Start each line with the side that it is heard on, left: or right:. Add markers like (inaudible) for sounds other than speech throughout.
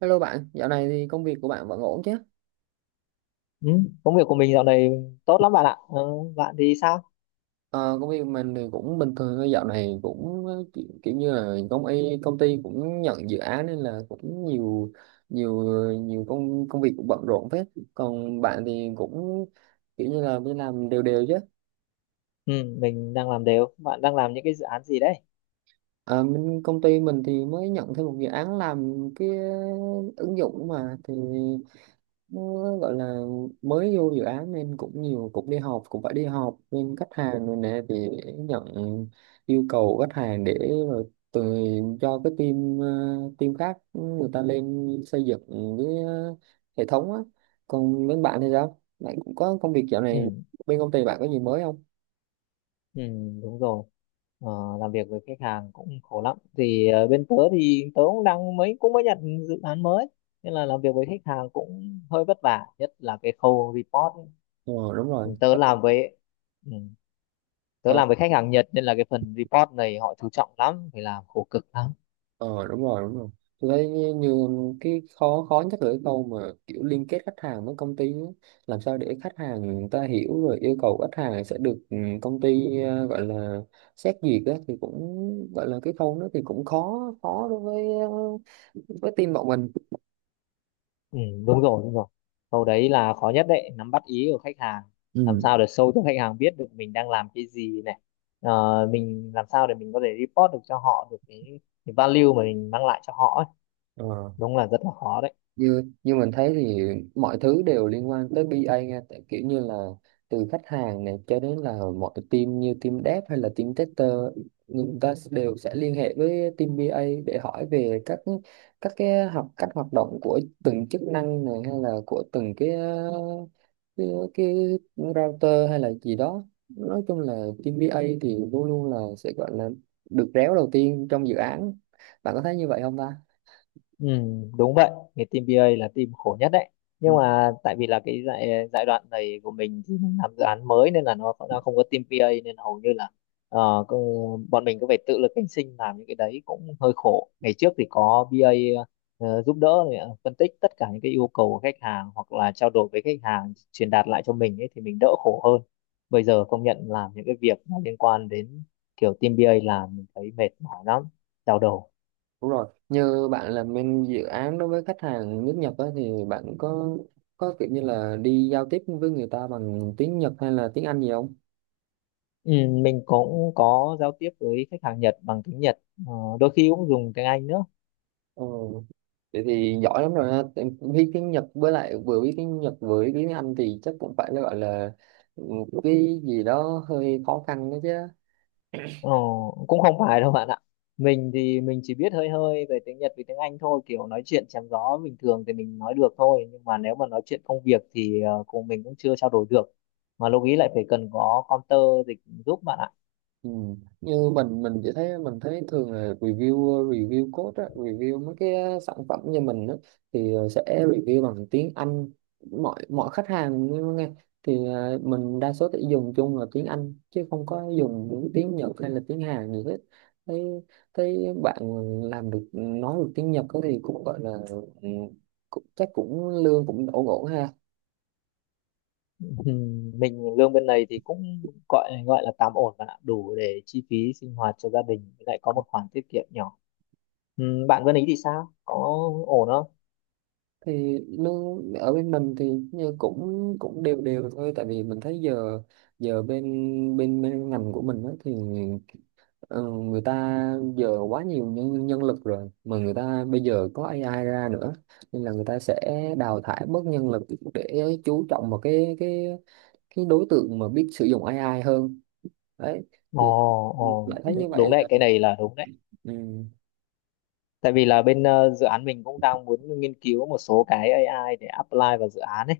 right: Hello bạn, dạo này thì công việc của bạn vẫn ổn chứ?
left: Ừ, công việc của mình dạo này tốt lắm bạn ạ. Ờ, bạn thì sao?
right: Ờ, công việc mình thì cũng bình thường thôi, dạo này cũng kiểu như là công ty cũng nhận dự án nên là cũng nhiều nhiều nhiều công công việc cũng bận rộn phết. Còn bạn thì cũng kiểu như là đi làm đều đều chứ?
left: Ừ, mình đang làm đều. Bạn đang làm những cái dự án gì đấy?
right: Công ty mình thì mới nhận thêm một dự án làm cái ứng dụng mà thì nó gọi là mới vô dự án, nên cũng nhiều, cũng đi học, cũng phải đi học bên khách hàng rồi nè, thì để nhận yêu cầu khách hàng để rồi từ cho cái team team khác người ta lên xây dựng cái hệ thống á. Còn bên bạn thì sao, bạn cũng có công việc dạo này,
left: Ừ,
right: bên công ty bạn có gì mới không?
left: ừ, đúng rồi. Ờ, làm việc với khách hàng cũng khổ lắm. Thì bên tớ thì tớ cũng mới nhận dự án mới. Nên là làm việc với khách hàng cũng hơi vất vả, nhất là cái khâu report ấy.
right: Ờ Đúng rồi.
left: Ừ, ừ, tớ làm với khách hàng Nhật nên là cái phần report này họ chú trọng lắm, phải làm khổ cực lắm.
right: Ờ Đúng rồi, đúng rồi. Tôi thấy như cái khó khó nhất là cái câu mà kiểu liên kết khách hàng với công ty á. Làm sao để khách hàng người ta hiểu rồi yêu cầu khách hàng sẽ được, công ty gọi là xét duyệt á thì cũng gọi là cái khâu đó thì cũng khó khó đối với với team bọn mình.
left: Ừ, đúng rồi, đúng rồi. Câu đấy là khó nhất đấy, nắm bắt ý của khách hàng. Làm
right: Ừ.
left: sao để show cho khách hàng biết được mình đang làm cái gì này. Mình làm sao để mình có thể report được cho họ được cái value mà mình mang lại cho họ ấy.
right: Ờ.
left: Đúng là rất là khó đấy.
right: như như mình thấy thì mọi thứ đều liên quan tới BA nha, tại kiểu như là từ khách hàng này cho đến là mọi team như team dev hay là team tester, người ta đều sẽ liên hệ với team BA để hỏi về các cái học cách hoạt động của từng chức năng này hay là của từng cái uh, cái, cái router hay là gì đó. Nói chung là team BA thì luôn luôn là sẽ gọi là được réo đầu tiên trong dự án. Bạn có thấy như vậy không ta?
left: Ừ, đúng vậy, cái team BA là team khổ nhất đấy. Nhưng mà tại vì là cái giai giai đoạn này của mình thì mình làm dự án mới nên là nó không có team BA nên hầu như là bọn mình cứ phải tự lực cánh sinh làm những cái đấy cũng hơi khổ. Ngày trước thì có BA giúp đỡ này, phân tích tất cả những cái yêu cầu của khách hàng hoặc là trao đổi với khách hàng truyền đạt lại cho mình ấy thì mình đỡ khổ hơn. Bây giờ công nhận làm những cái việc mà liên quan đến kiểu team BA làm mình thấy mệt mỏi lắm, đau đầu.
right: Đúng rồi, như bạn làm bên dự án đối với khách hàng nước Nhật á, thì bạn có kiểu như là đi giao tiếp với người ta bằng tiếng Nhật hay là tiếng Anh gì không?
left: Ừ, mình cũng có giao tiếp với khách hàng Nhật bằng tiếng Nhật, ờ, đôi khi cũng dùng tiếng Anh nữa.
right: Ờ, Vậy thì giỏi lắm rồi ha. Tại biết tiếng Nhật, với lại vừa biết tiếng Nhật vừa biết tiếng Anh thì chắc cũng phải là gọi là ừ, cái gì đó hơi khó khăn đó chứ.
left: Ờ, cũng không phải đâu bạn ạ, mình thì mình chỉ biết hơi hơi về tiếng Nhật với tiếng Anh thôi, kiểu nói chuyện chém gió bình thường thì mình nói được thôi, nhưng mà nếu mà nói chuyện công việc thì cùng mình cũng chưa trao đổi được, mà lúc ý lại phải cần có counter dịch giúp bạn ạ.
right: Ừ. Như mình chỉ thấy, mình thấy thường là review review code á, review mấy cái sản phẩm như mình á, thì sẽ review bằng tiếng Anh, mọi mọi khách hàng nghe, thì à, mình đa số sẽ dùng chung là tiếng Anh chứ không có dùng những tiếng Nhật hay là tiếng Hàn gì hết. Thấy thấy bạn làm được, nói được tiếng Nhật á thì cũng gọi là ừ, cũng, chắc cũng lương cũng đổ ổn ha.
left: Ừ, mình lương bên này thì cũng gọi gọi là tạm ổn bạn ạ, đủ để chi phí sinh hoạt cho gia đình, lại có một khoản tiết kiệm nhỏ. Bạn bên ý thì sao, có ổn không?
right: Thì nó ở bên mình thì như cũng cũng đều đều thôi, tại vì mình thấy giờ giờ bên bên, bên ngành của mình á, thì ờ, người ta giờ quá nhiều nhân nhân lực rồi, mà người ta bây giờ có AI ra nữa, nên là người ta sẽ đào thải bớt nhân lực để chú trọng vào cái đối tượng mà biết sử dụng AI hơn đấy.
left: Ồ,
right: Thì
left: ồ,
right: lại thấy
left: đúng,
right: như
left: đúng
right: vậy
left: đấy,
right: là.
left: cái này là đúng đấy.
right: Ừ.
left: Tại vì là bên dự án mình cũng đang muốn nghiên cứu một số cái AI để apply vào dự án ấy.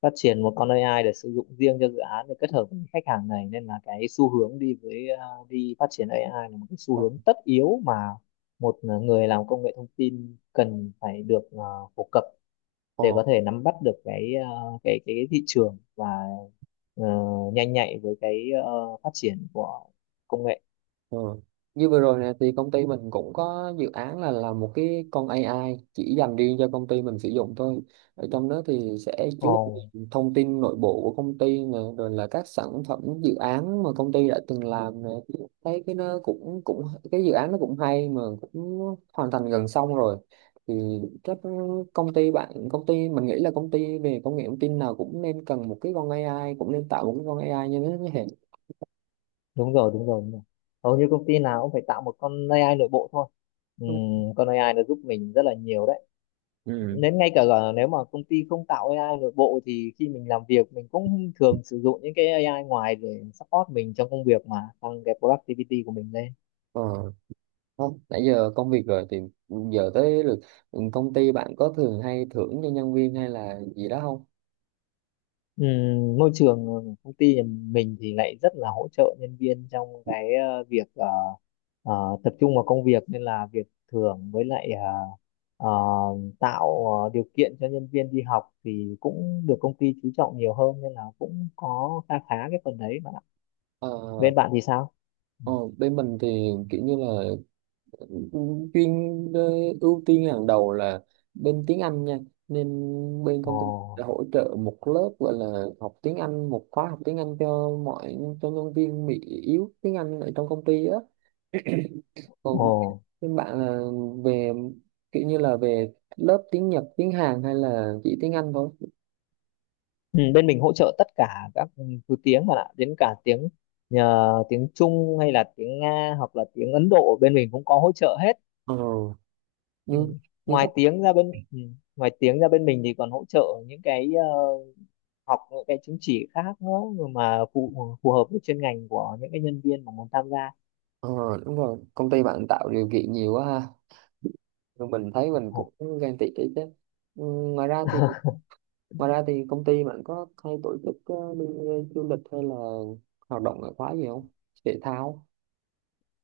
left: Phát triển một con AI để sử dụng riêng cho dự án để kết hợp với khách hàng này, nên là cái xu hướng đi với đi phát triển AI là một cái xu
right: Ờ,
left: hướng tất yếu mà một người làm công nghệ thông tin cần phải được phổ cập
right: ờ.
left: để có thể nắm bắt được cái thị trường và ờ, nhanh nhạy với cái phát triển của công nghệ.
right: Ừ. Như vừa rồi nè thì công ty mình cũng có dự án là làm một cái con AI chỉ dành riêng cho công ty mình sử dụng thôi. Ở trong đó thì sẽ chứa
left: Ồ.
right: đựng thông tin nội bộ của công ty nè, rồi là các sản phẩm dự án mà công ty đã từng làm nè. Thấy cái nó cũng cũng, cái dự án nó cũng hay, mà cũng hoàn thành gần xong rồi. Thì chắc công ty bạn, công ty mình nghĩ là công ty về công nghệ thông tin nào cũng nên cần một cái con AI, cũng nên tạo một cái con AI như thế này.
left: Đúng rồi, đúng rồi, đúng rồi, hầu như công ty nào cũng phải tạo một con AI nội bộ thôi. Ừm, con AI nó giúp mình rất là nhiều đấy,
right: Ừ.
left: đến ngay cả là nếu mà công ty không tạo AI nội bộ thì khi mình làm việc mình cũng thường sử dụng những cái AI ngoài để support mình trong công việc mà tăng cái productivity của mình lên.
right: Ờ. Không, nãy giờ công việc rồi thì giờ tới lượt, công ty bạn có thường hay thưởng cho nhân viên hay là gì đó không?
left: Môi trường công ty nhà mình thì lại rất là hỗ trợ nhân viên trong cái việc ờ, tập trung vào công việc, nên là việc thưởng với lại ờ, tạo điều kiện cho nhân viên đi học thì cũng được công ty chú trọng nhiều hơn, nên là cũng có khá khá cái phần đấy bạn ạ.
right: ờ,
left: Bên bạn thì sao? Ừ.
right: ờ, Bên mình thì kiểu như là ừ, chuyên ờ, ưu tiên hàng đầu là bên tiếng Anh nha, nên bên
left: Ồ,
right: công ty đã hỗ trợ một lớp gọi là học tiếng Anh, một khóa học tiếng Anh cho cho nhân viên bị yếu tiếng Anh ở trong công ty á.
left: ồ.
right: Còn bên bạn là về kiểu như là về lớp tiếng Nhật, tiếng Hàn hay là chỉ tiếng Anh thôi?
left: Ừ, bên mình hỗ trợ tất cả các thứ tiếng bạn ạ, đến cả tiếng nhờ tiếng Trung hay là tiếng Nga hoặc là tiếng Ấn Độ, bên mình cũng có hỗ trợ hết.
right: Ờ.
left: Ừ.
right: như như
left: Ngoài
right: khách.
left: tiếng ra bên ừ. Ngoài tiếng ra bên mình thì còn hỗ trợ những cái học những cái chứng chỉ khác nữa mà phù phù hợp với chuyên ngành của những cái nhân viên mà muốn tham gia.
right: ờ Đúng rồi, công ty bạn tạo điều kiện nhiều quá ha. Rồi mình thấy mình
left: Ồ.
right: cũng ghen tị đấy chứ. Ừ, ngoài ra thì,
left: (laughs)
right: ngoài ra thì công ty bạn có hay tổ chức đi du lịch hay là hoạt động ngoại khóa gì không, thể thao?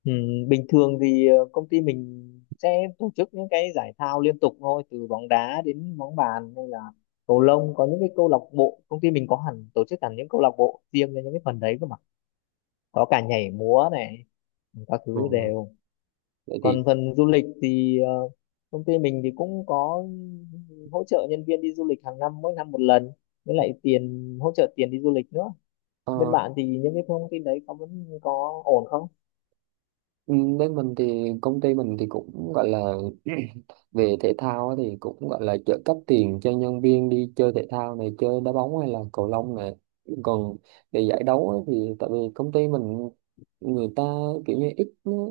left: Ừ, bình thường thì công ty mình sẽ tổ chức những cái giải thao liên tục thôi, từ bóng đá đến bóng bàn hay là cầu lông. Có những cái câu lạc bộ, công ty mình có hẳn tổ chức hẳn những câu lạc bộ riêng cho những cái phần đấy cơ mà, có cả nhảy múa này, các thứ
right: Ừ.
left: đều.
right: Vậy thì
left: Còn phần du lịch thì công ty mình thì cũng có hỗ trợ nhân viên đi du lịch hàng năm, mỗi năm một lần, với lại tiền hỗ trợ tiền đi du lịch nữa. Bên
right: ờ,
left: bạn thì những cái thông tin đấy có vẫn có ổn không?
right: Ừ, bên mình thì công ty mình thì cũng gọi là (clears throat) về thể thao á thì cũng gọi là trợ cấp tiền cho nhân viên đi chơi thể thao này, chơi đá bóng hay là cầu lông này. Còn để giải đấu á thì tại vì công ty mình người ta kiểu như ít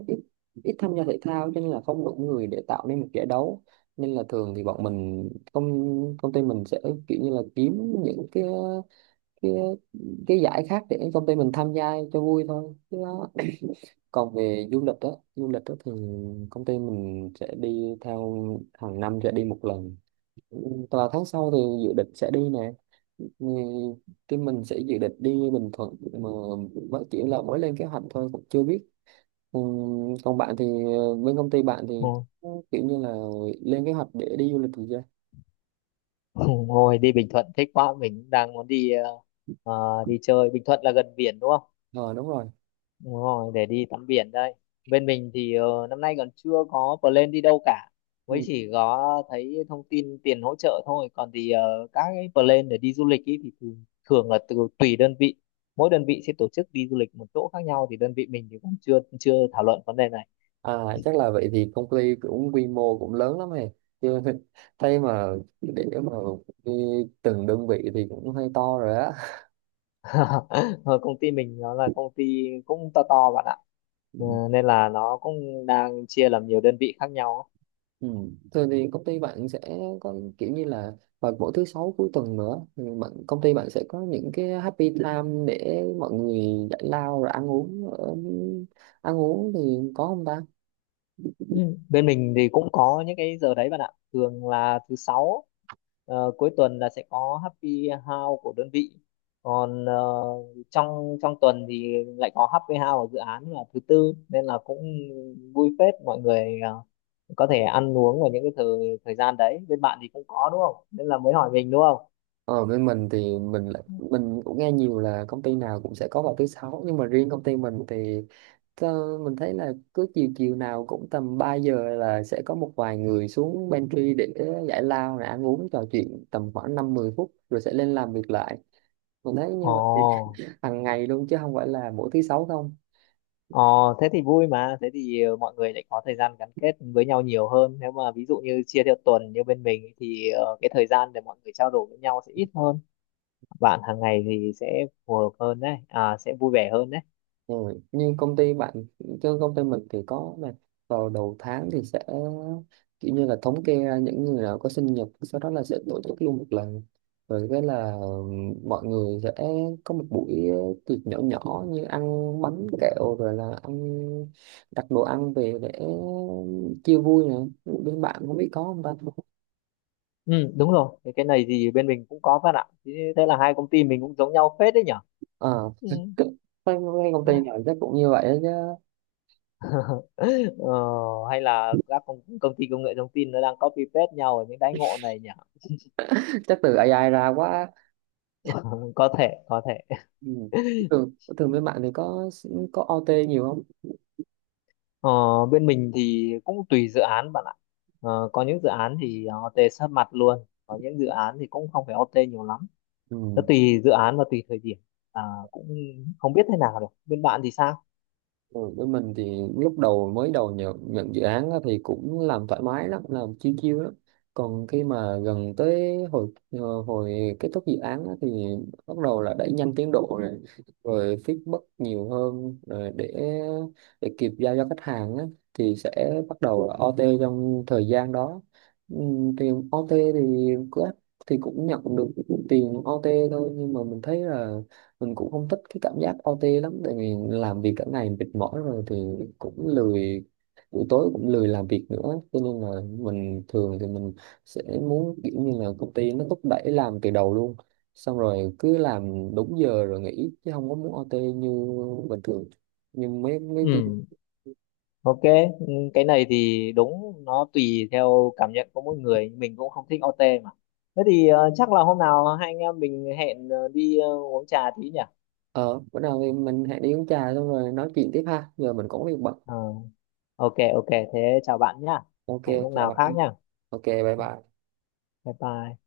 right: ít ít tham gia thể thao cho nên là không đủ người để tạo nên một giải đấu, nên là thường thì bọn mình, công công ty mình sẽ kiểu như là kiếm những cái cái cái giải khác để công ty mình tham gia cho vui thôi chứ. Còn về du lịch đó, du lịch đó thì công ty mình sẽ đi theo, hàng năm sẽ đi một lần, và tháng sau thì dự định sẽ đi nè. Ừ, cái mình sẽ dự định đi Bình Thuận, mà mới chỉ là mới lên kế hoạch thôi cũng chưa biết. Ừ, còn bạn thì, bên công ty bạn thì
left: Ừ.
right: kiểu như là lên kế hoạch để đi du lịch thì chưa?
left: (laughs) Ngồi đi Bình Thuận thích quá, mình cũng đang muốn đi, đi chơi Bình Thuận là gần biển đúng không?
right: Ờ Đúng rồi.
left: Đúng rồi, để đi tắm biển đây. Bên mình thì năm nay còn chưa có plan đi đâu cả. Mới chỉ có thấy thông tin tiền hỗ trợ thôi. Còn thì các cái plan để đi du lịch ý thì thường là tùy đơn vị. Mỗi đơn vị sẽ tổ chức đi du lịch một chỗ khác nhau, thì đơn vị mình thì còn chưa chưa thảo luận vấn đề này.
right: À, chắc là vậy thì công ty cũng quy mô cũng lớn lắm này chứ. (laughs) Thấy mà, để mà đi từng đơn vị thì cũng hơi to rồi á.
left: (laughs) Ờ, Công ty mình nó là công ty cũng to to bạn ạ.
right: Ừ.
left: Nên là nó cũng đang chia làm nhiều đơn vị khác nhau ấy.
right: Ừ. Thường thì công ty bạn sẽ có kiểu như là, vào mỗi thứ sáu cuối tuần nữa thì bạn, công ty bạn sẽ có những cái happy time để mọi người giải lao rồi ăn uống ăn uống thì có không ta?
left: Ừ. Bên mình thì cũng có những cái giờ đấy bạn ạ. Thường là thứ sáu cuối tuần là sẽ có happy hour của đơn vị. Còn trong trong tuần thì lại có happy hour ở dự án là thứ tư, nên là cũng vui phết, mọi người có thể ăn uống vào những cái thời thời gian đấy. Bên bạn thì cũng có đúng không? Nên là mới hỏi mình đúng không?
right: Ở bên mình thì mình cũng nghe nhiều là công ty nào cũng sẽ có vào thứ sáu, nhưng mà riêng công ty mình thì mình thấy là cứ chiều chiều nào cũng tầm 3 giờ là sẽ có một vài người xuống pantry để giải lao rồi ăn uống trò chuyện tầm khoảng năm mười phút rồi sẽ lên làm việc lại. Mình thấy như
left: Ồ.
right: vậy hàng ngày luôn chứ không phải là mỗi thứ sáu không.
left: Ờ, thế thì vui mà, thế thì mọi người lại có thời gian gắn kết với nhau nhiều hơn. Nếu mà ví dụ như chia theo tuần như bên mình thì cái thời gian để mọi người trao đổi với nhau sẽ ít hơn. Bạn hàng ngày thì sẽ phù hợp hơn đấy, à, sẽ vui vẻ hơn đấy.
right: Rồi, nhưng công ty bạn, chứ công ty mình thì có là vào đầu tháng thì sẽ kiểu như là thống kê ra những người nào có sinh nhật, sau đó là sẽ tổ chức luôn một lần, rồi cái là mọi người sẽ có một buổi tiệc nhỏ nhỏ, như ăn bánh kẹo rồi là ăn, đặt đồ ăn về để chia vui nè. Bên bạn không biết có không ta?
left: Ừ, đúng rồi, cái này thì bên mình cũng có bạn ạ. Thế Thế là hai công ty mình cũng giống nhau phết đấy nhở.
right: Ờ. (laughs)
left: Ừ.
right: À, cái công ty nào chắc cũng như vậy đó chứ.
left: (laughs) Ờ, hay là các công ty công nghệ thông tin nó đang copy paste nhau ở những đãi ngộ này nhỉ?
right: Chắc từ AI ra quá.
left: (laughs) Có thể, có thể.
right: Ừ. Thường, thường bên bạn thì có OT nhiều không?
left: Ờ, bên mình thì cũng tùy dự án bạn ạ. Có những dự án thì OT sát mặt luôn, có những dự án thì cũng không phải OT nhiều lắm. Nó
right: Ừ.
left: tùy dự án và tùy thời điểm. À, cũng không biết thế nào được. Bên bạn thì sao?
right: Ừ, với mình thì lúc đầu mới đầu, nhận dự án á thì cũng làm thoải mái lắm, làm chiêu chiêu lắm. Còn khi mà gần tới hồi hồi kết thúc dự án á thì bắt đầu là đẩy nhanh tiến độ rồi, rồi feedback nhiều hơn, rồi để kịp giao cho khách hàng á thì sẽ bắt đầu là OT trong thời gian đó. Ừ, tiền OT thì cứ, thì cũng nhận được tiền OT thôi, nhưng mà mình thấy là mình cũng không thích cái cảm giác OT lắm, tại vì làm việc cả ngày mệt mỏi rồi thì cũng lười, buổi tối cũng lười làm việc nữa, cho nên là mình thường thì mình sẽ muốn kiểu như là công ty nó thúc đẩy làm từ đầu luôn, xong rồi cứ làm đúng giờ rồi nghỉ chứ không có muốn OT như bình thường. Nhưng mấy mấy team.
left: Ừ, ok. Ừ, cái này thì đúng, nó tùy theo cảm nhận của mỗi người. Mình cũng không thích OT mà. Thế thì chắc là hôm nào hai anh em mình hẹn đi uống trà tí nhỉ?
right: Ờ Bữa nào thì mình hãy đi uống trà xong rồi nói chuyện tiếp ha, giờ mình cũng có việc bận.
left: Ờ, ok, ok. Thế chào bạn nhá.
right: Ok,
left: Hẹn lúc
right: chào
left: nào
right: bạn.
left: khác nhá.
right: Ok, bye bye.
left: Bye bye.